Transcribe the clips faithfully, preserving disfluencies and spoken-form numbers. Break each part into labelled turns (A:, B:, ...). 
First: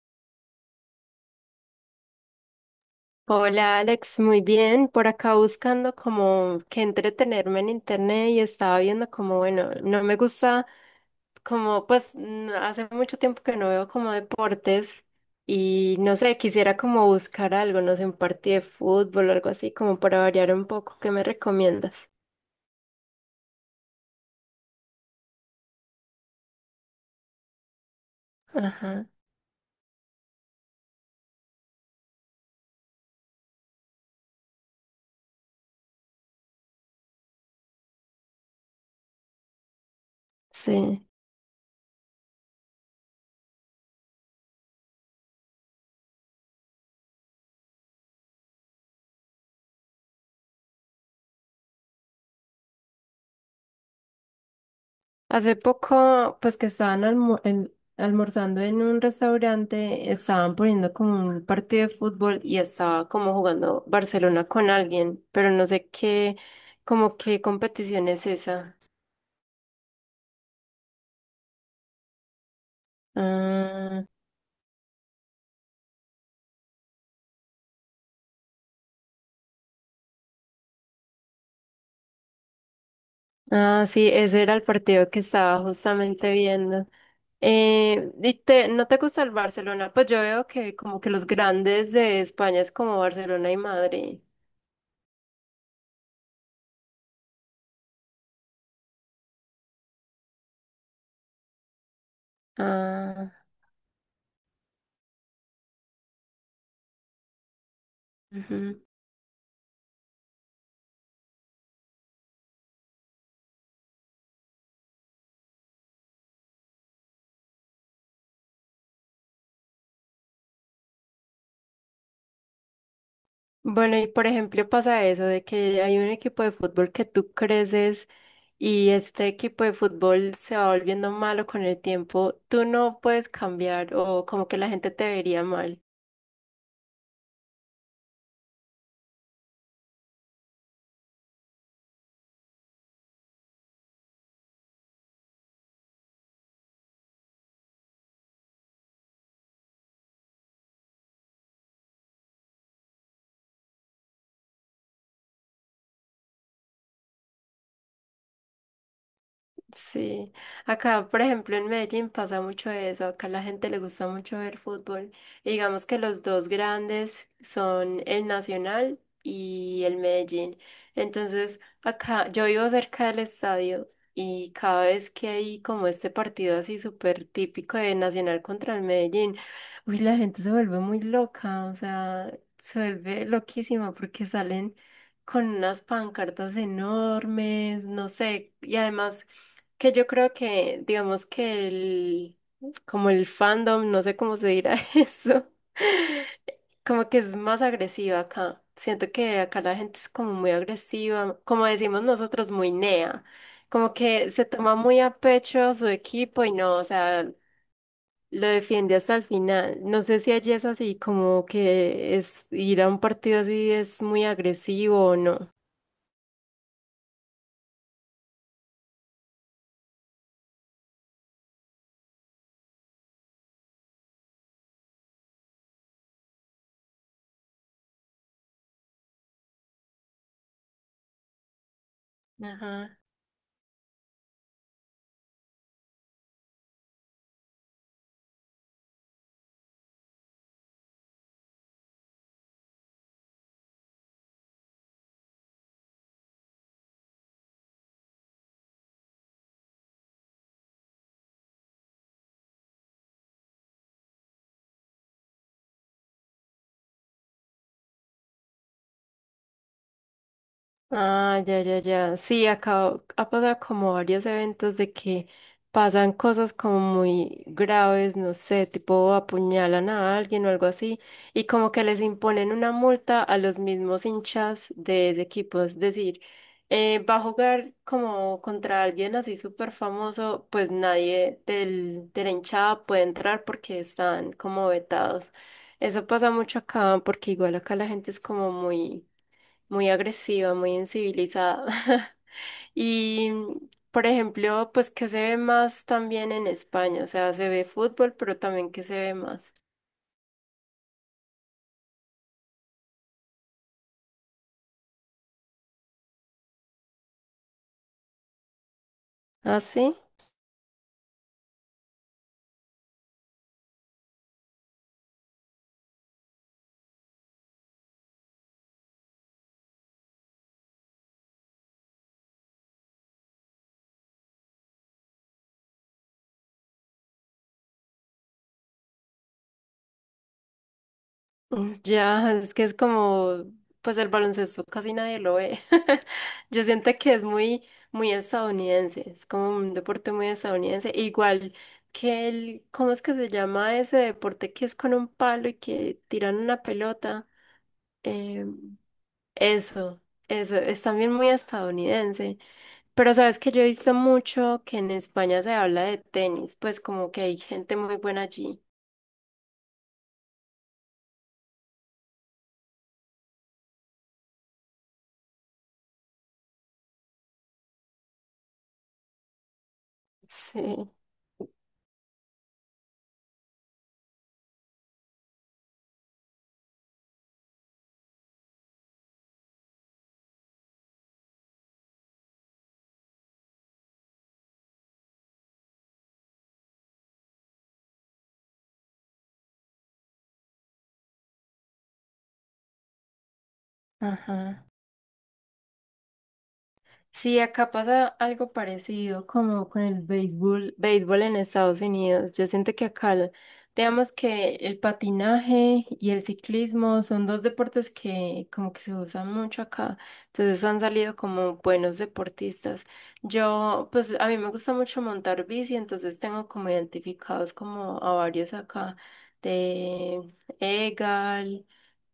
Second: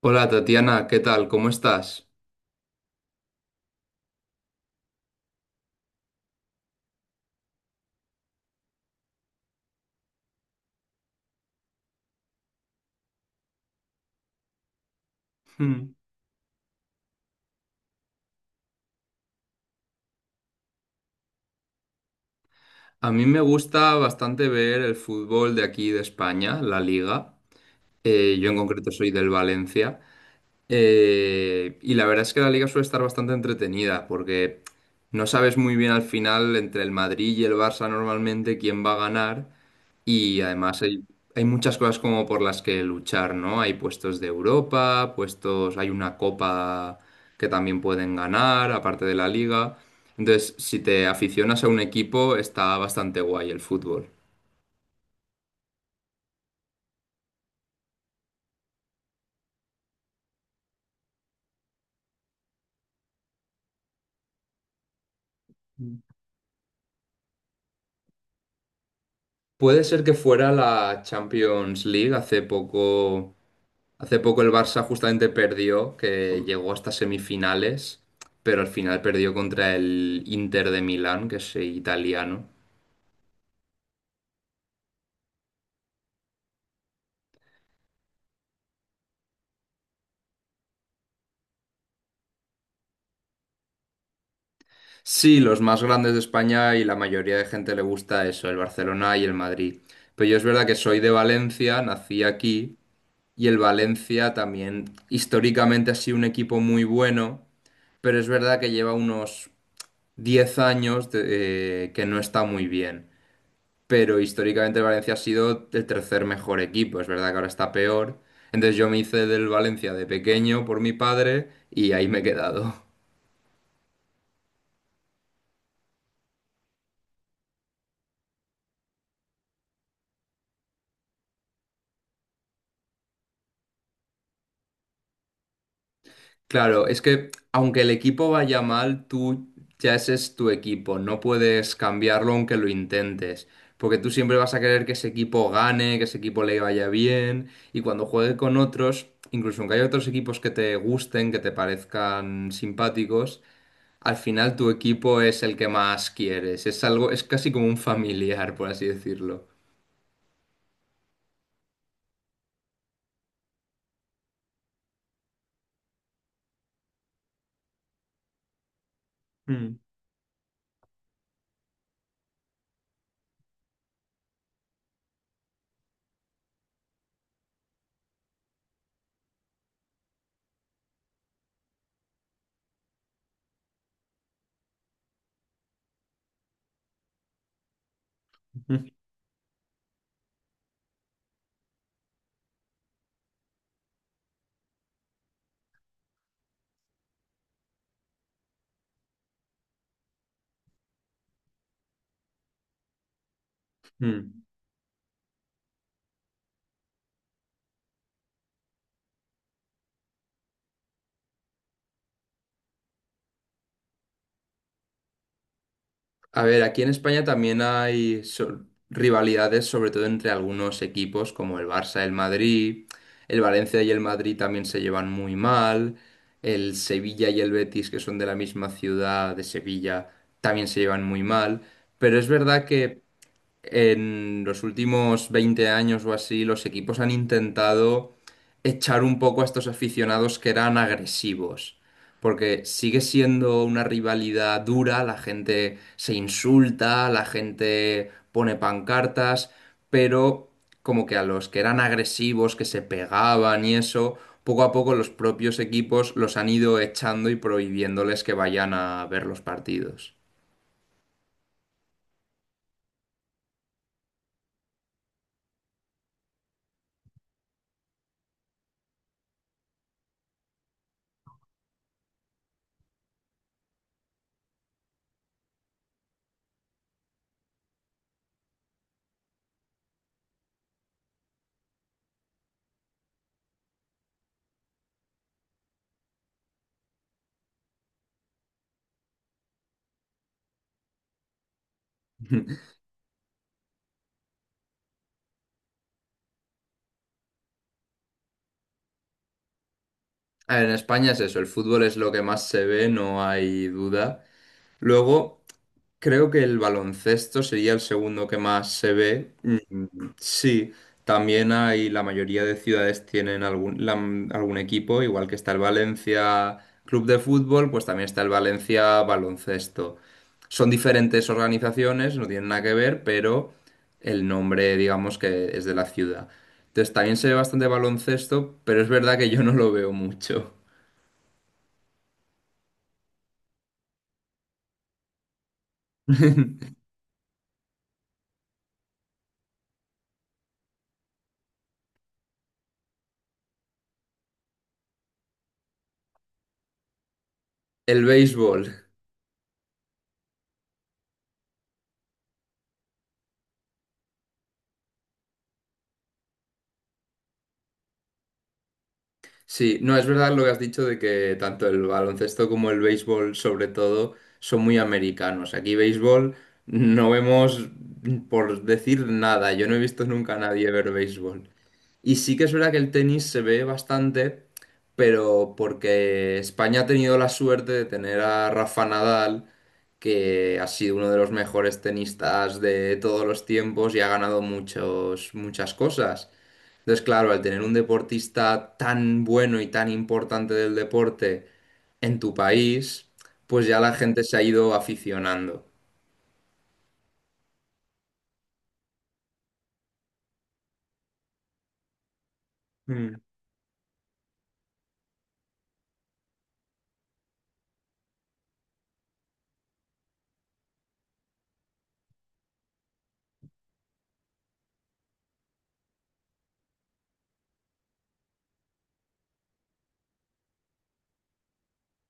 A: Hola Tatiana, ¿qué tal? ¿Cómo estás?
B: Hola Alex, muy bien. Por acá buscando como que entretenerme en internet y estaba viendo como, bueno, no me gusta como, pues n- hace mucho tiempo que no veo como deportes
A: Hmm.
B: y no sé, quisiera como buscar algo, no sé, un partido de fútbol o algo así como para variar un poco. ¿Qué me recomiendas?
A: A mí me gusta bastante ver el fútbol de aquí de España, la Liga. Eh, yo en concreto
B: Ajá,
A: soy del Valencia. Eh, y la verdad es que la Liga suele estar bastante entretenida porque no sabes muy bien al final entre el Madrid y el Barça normalmente quién va a ganar. Y además hay,
B: sí.
A: hay muchas cosas como por las que luchar, ¿no? Hay puestos de Europa, puestos, hay una copa que también pueden ganar, aparte de la liga. Entonces, si te aficionas a un equipo, está bastante guay el fútbol.
B: Hace poco, pues que estaban almu- en- almorzando en un restaurante, estaban poniendo como un partido de fútbol y estaba como jugando Barcelona con alguien, pero no sé qué, como qué competición es esa.
A: Puede ser que fuera la Champions League hace poco.
B: Ah,
A: Hace poco el Barça justamente perdió, que llegó hasta semifinales, pero al final perdió contra el Inter de Milán, que es eh, italiano.
B: ah, sí, ese era el partido que estaba justamente viendo. Eh, ¿y te- no te gusta el Barcelona? Pues yo veo que como que los grandes de España es como Barcelona y Madrid.
A: Sí, los más grandes de España y la mayoría de gente le gusta eso, el Barcelona y el Madrid. Pero yo es verdad que soy de Valencia, nací aquí
B: Ah.
A: y el Valencia también históricamente ha sido un equipo muy bueno, pero es verdad que lleva unos diez años de- eh, que no está muy bien. Pero históricamente el Valencia ha sido el tercer mejor equipo, es verdad que ahora está peor. Entonces yo me hice del Valencia de pequeño por mi padre y ahí me he quedado.
B: Bueno, y por ejemplo pasa eso de que hay un equipo de fútbol que tú creces y este equipo de fútbol se va volviendo malo con el tiempo. Tú no puedes cambiar o como que la gente te vería mal.
A: Claro, es que aunque el equipo vaya mal, tú ya ese es tu equipo, no puedes cambiarlo aunque lo intentes, porque tú siempre vas a querer que ese equipo gane, que ese equipo le vaya bien, y cuando juegue con otros, incluso aunque haya otros equipos que te gusten, que te parezcan simpáticos, al final tu equipo es el que más quieres, es algo, es casi como un familiar, por así decirlo.
B: Sí, acá por ejemplo en Medellín pasa mucho eso, acá la gente le gusta mucho ver fútbol. Y digamos que los dos grandes son el Nacional
A: Mm.
B: y el Medellín. Entonces, acá yo vivo cerca del estadio y cada vez que hay como este partido así súper típico de Nacional contra el Medellín, uy, la gente se vuelve muy loca, o sea, se vuelve loquísima porque salen con unas pancartas enormes, no sé, y además... Que yo creo que, digamos que el, como el fandom, no sé cómo se dirá eso, como que es más agresiva acá. Siento que acá la gente es como muy agresiva, como decimos nosotros, muy nea. Como
A: Mm, mm.
B: que se toma muy a pecho a su equipo y no, o sea, lo defiende hasta el final. No sé si allí es así, como que es ir a un partido así es muy agresivo o no.
A: A ver, aquí en España también hay so- rivalidades, sobre todo entre algunos equipos como el Barça, el Madrid, el Valencia y el Madrid también se llevan muy mal, el Sevilla y el Betis, que son de la misma ciudad de Sevilla, también se llevan muy mal, pero es verdad, Sí.
B: Ajá.
A: que en los últimos veinte años o así, los equipos han intentado echar un poco a estos aficionados que eran agresivos. Porque sigue siendo una rivalidad dura, la gente se insulta, la gente pone pancartas, pero como que a los que eran agresivos, que se pegaban y eso, poco a poco los propios equipos los han ido echando y prohibiéndoles que vayan a ver los partidos.
B: Ah, ya, ya, ya. Sí, acá ha pasado como varios eventos de que pasan cosas como muy graves, no sé, tipo apuñalan a alguien o algo así, y como que les imponen una multa a los mismos hinchas de ese equipo. Es decir, eh, va a jugar como contra alguien así súper famoso, pues nadie del, de la hinchada puede entrar porque están como vetados. Eso pasa mucho acá, porque igual acá la gente es como muy muy agresiva, muy incivilizada. Y, por ejemplo, pues que se ve más también en España, o sea, se ve fútbol, pero también que se ve más.
A: A ver, en España es eso, el fútbol es lo que más se ve, no hay duda. Luego, creo que el baloncesto sería el segundo que más se ve.
B: ¿Ah, sí?
A: Sí, también hay, la mayoría de ciudades tienen algún, la- algún equipo, igual que está el Valencia Club de Fútbol, pues también está el Valencia Baloncesto. Son diferentes organizaciones, no tienen nada que ver, pero el nombre, digamos, que es de la ciudad. Entonces, también se ve bastante baloncesto, pero es verdad que yo no lo veo mucho.
B: Mm, ya, es que es como, pues el baloncesto casi nadie lo ve. Yo siento que es muy, muy estadounidense, es como un deporte muy estadounidense. E igual que el, ¿cómo es que se llama ese deporte que es con un palo y que tiran una pelota?
A: El
B: Em,
A: béisbol.
B: Eso, eso, es también muy estadounidense. Pero sabes que yo he visto mucho que en España se habla de tenis, pues como que hay gente muy buena allí.
A: Sí, no, es verdad lo que has dicho de que tanto el baloncesto como el béisbol, sobre todo, son muy americanos. Aquí béisbol no vemos, por decir nada, yo no he visto nunca a nadie
B: Sí.
A: ver béisbol. Y sí que es verdad que el tenis se ve bastante, pero porque España ha tenido la suerte de tener a Rafa Nadal, que ha sido uno de los mejores tenistas de todos los tiempos y ha ganado muchos, muchas cosas. Entonces, claro, al tener un deportista tan bueno y tan importante del deporte en tu país, pues ya la gente se ha
B: Ajá.
A: ido aficionando.
B: Sí, acá pasa algo parecido como con el béisbol, béisbol en Estados Unidos. Yo siento que acá,
A: Mm.
B: el- digamos que el patinaje y el ciclismo son dos deportes que como que se usan mucho acá. Entonces han salido como buenos deportistas. Yo, pues a mí me gusta mucho montar bici, entonces tengo como identificados como a varios acá de Egal.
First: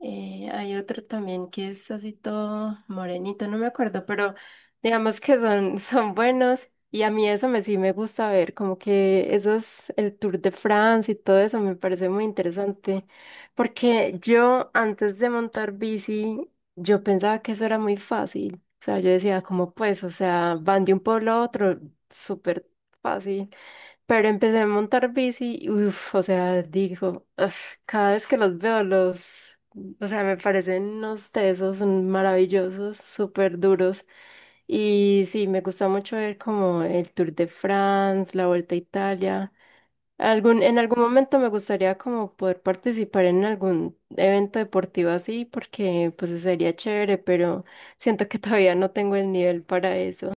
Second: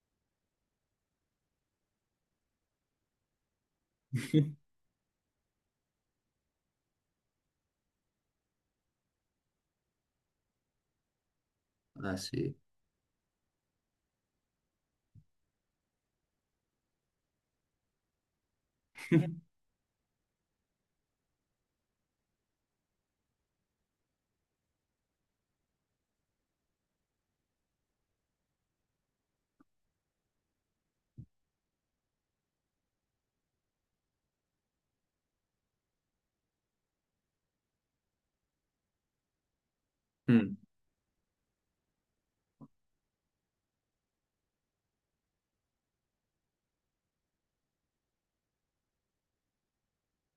B: Eh, hay otro también que es así todo morenito, no me acuerdo, pero digamos que son, son buenos y a mí eso me sí me gusta ver, como que eso es el Tour de France y todo eso me parece muy
A: Así.
B: interesante, porque yo antes de montar bici, yo pensaba que eso era muy fácil, o sea, yo decía, como pues, o sea, van de un pueblo a otro, súper fácil. Pero empecé a montar bici, uff, o sea, digo, "Uf, cada vez que los veo los o sea, me parecen unos tesos maravillosos, súper duros. Y sí, me gusta mucho ver como el Tour de France, la Vuelta a Italia.
A: Mm.
B: Algún, en algún momento me gustaría como poder participar en algún evento deportivo así, porque pues sería chévere, pero siento que todavía no tengo el nivel para eso.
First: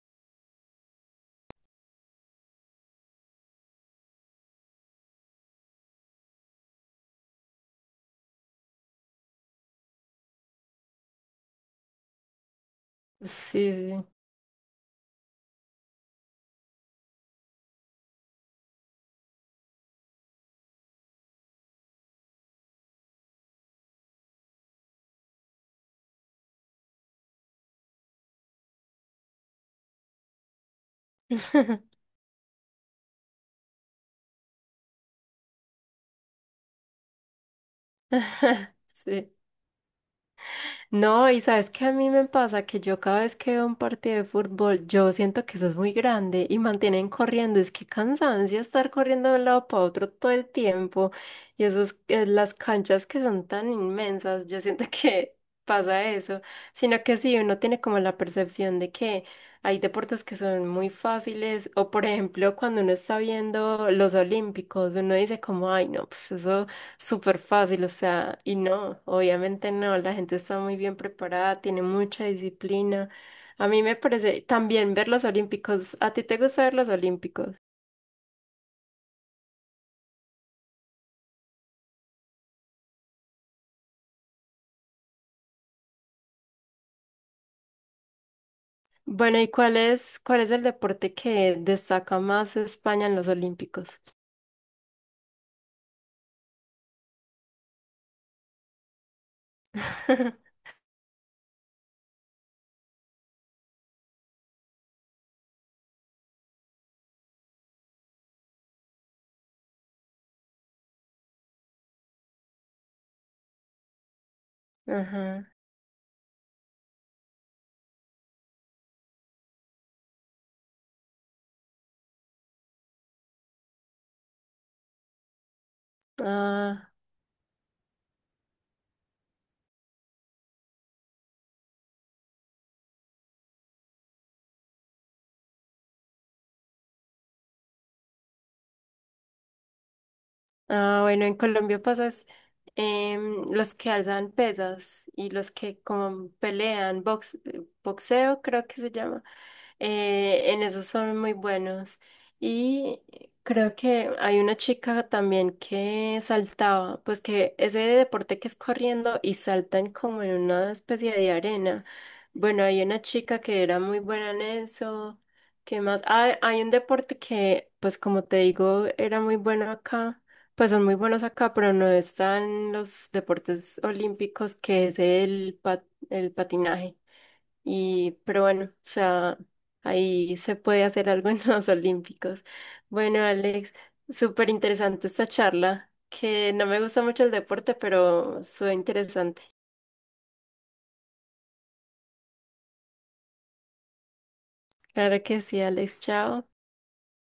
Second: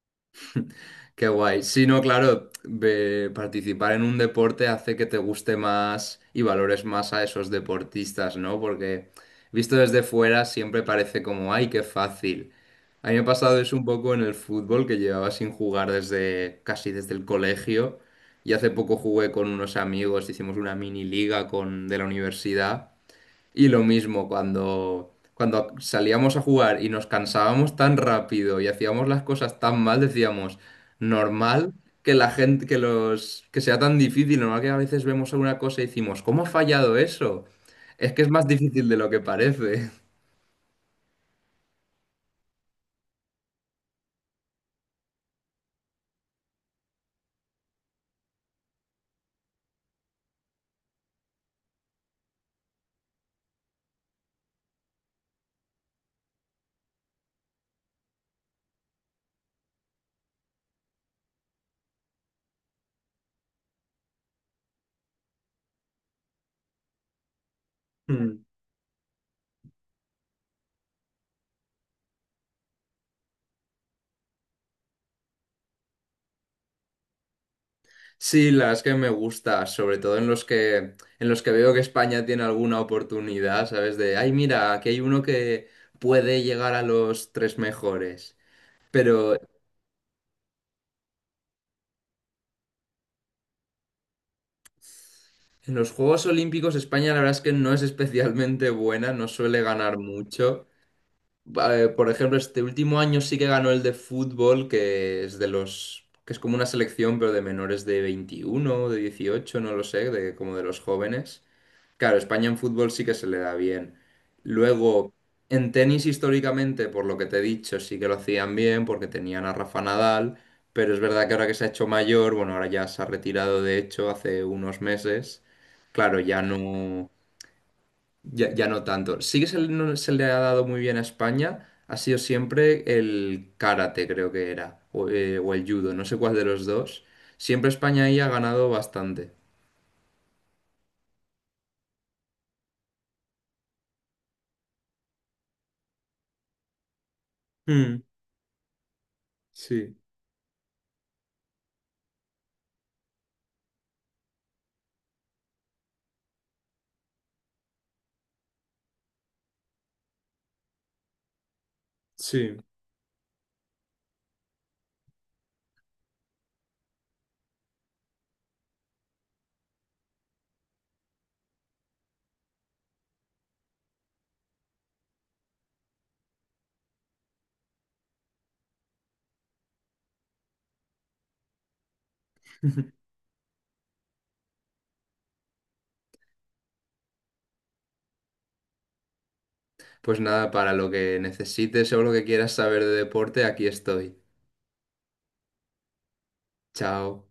A: Qué guay. Sí, no, claro, ve- participar en un deporte hace que te guste más y valores más a esos deportistas, ¿no? Porque visto desde fuera siempre parece como, ay, qué fácil. A mí me ha pasado eso un
B: Sí,
A: poco en el fútbol, que llevaba sin jugar desde casi desde el colegio. Y hace poco jugué con unos amigos, hicimos una mini liga con, de la universidad. Y lo mismo cuando, cuando salíamos a jugar y nos cansábamos tan rápido y hacíamos las cosas tan mal, decíamos,
B: sí.
A: normal que la gente, que los, que sea tan difícil, normal que a veces vemos alguna cosa y decimos, ¿cómo ha fallado eso? Es que es más difícil de lo que
B: Sí.
A: parece.
B: No, y sabes que a mí me pasa que yo cada vez que veo un partido de fútbol, yo siento que eso es muy grande y mantienen corriendo. Es que cansancio estar corriendo de un lado para otro todo el tiempo. Y esos, eh, las canchas que son tan inmensas, yo siento que pasa eso. Sino que sí, uno tiene como la percepción de que hay deportes que son muy fáciles. O por ejemplo, cuando uno está viendo los olímpicos, uno dice como, ay, no, pues eso. Súper fácil, o sea,
A: Mm.
B: y no, obviamente no, la gente está muy bien preparada, tiene mucha disciplina. A mí me parece también ver los olímpicos, ¿a ti te gusta ver los olímpicos?
A: Sí, la verdad es que me gusta, sobre todo en los que, en los que veo que España tiene alguna oportunidad, ¿sabes? De, ay, mira, aquí hay uno que puede llegar a los tres mejores. Pero
B: Bueno, ¿y cuál es, cuál es el deporte que destaca más España en los olímpicos?
A: en los Juegos Olímpicos España la verdad es que no es especialmente buena, no suele ganar mucho. Eh, por ejemplo, este último año sí que ganó el de fútbol, que es de los, que es como una selección, pero de menores de veintiuno o de dieciocho no lo sé, de como de los jóvenes. Claro, España en fútbol sí que se le da bien. Luego,
B: Ajá.
A: en tenis históricamente, por lo que te he dicho, sí que lo hacían bien porque tenían a Rafa Nadal, pero es verdad que ahora que se ha hecho mayor, bueno, ahora ya se ha retirado de hecho hace unos meses, claro, ya
B: Ah.
A: no, ya, ya no tanto. Sí que se le, no se le ha dado muy bien a España, ha sido siempre el karate, creo que era, o, eh, o el judo, no sé cuál de los dos. Siempre España ahí ha ganado bastante.
B: Ah, bueno, en Colombia pasas em, los que alzan pesas y los que como pelean, box, eh,
A: Mm,
B: boxeo creo que se llama.
A: sí,
B: Eh, en esos son muy buenos. Y creo que hay una chica también que saltaba, pues que ese deporte que es corriendo y saltan como en una especie de arena.
A: sí.
B: Bueno, hay una chica que era muy buena en eso. ¿Qué más? Ah, hay un deporte que, pues como te digo, era muy bueno acá pues son muy buenos acá, pero no están los deportes olímpicos que es el, pa- el patinaje. Y, pero bueno, o sea, ahí se puede hacer algo en los olímpicos. Bueno, Alex, súper interesante esta charla, que no me gusta mucho el deporte, pero fue interesante.
A: Pues nada, para lo que necesites o lo que quieras saber de deporte, aquí estoy.
B: Claro que sí, Alex, chao.
A: Chao.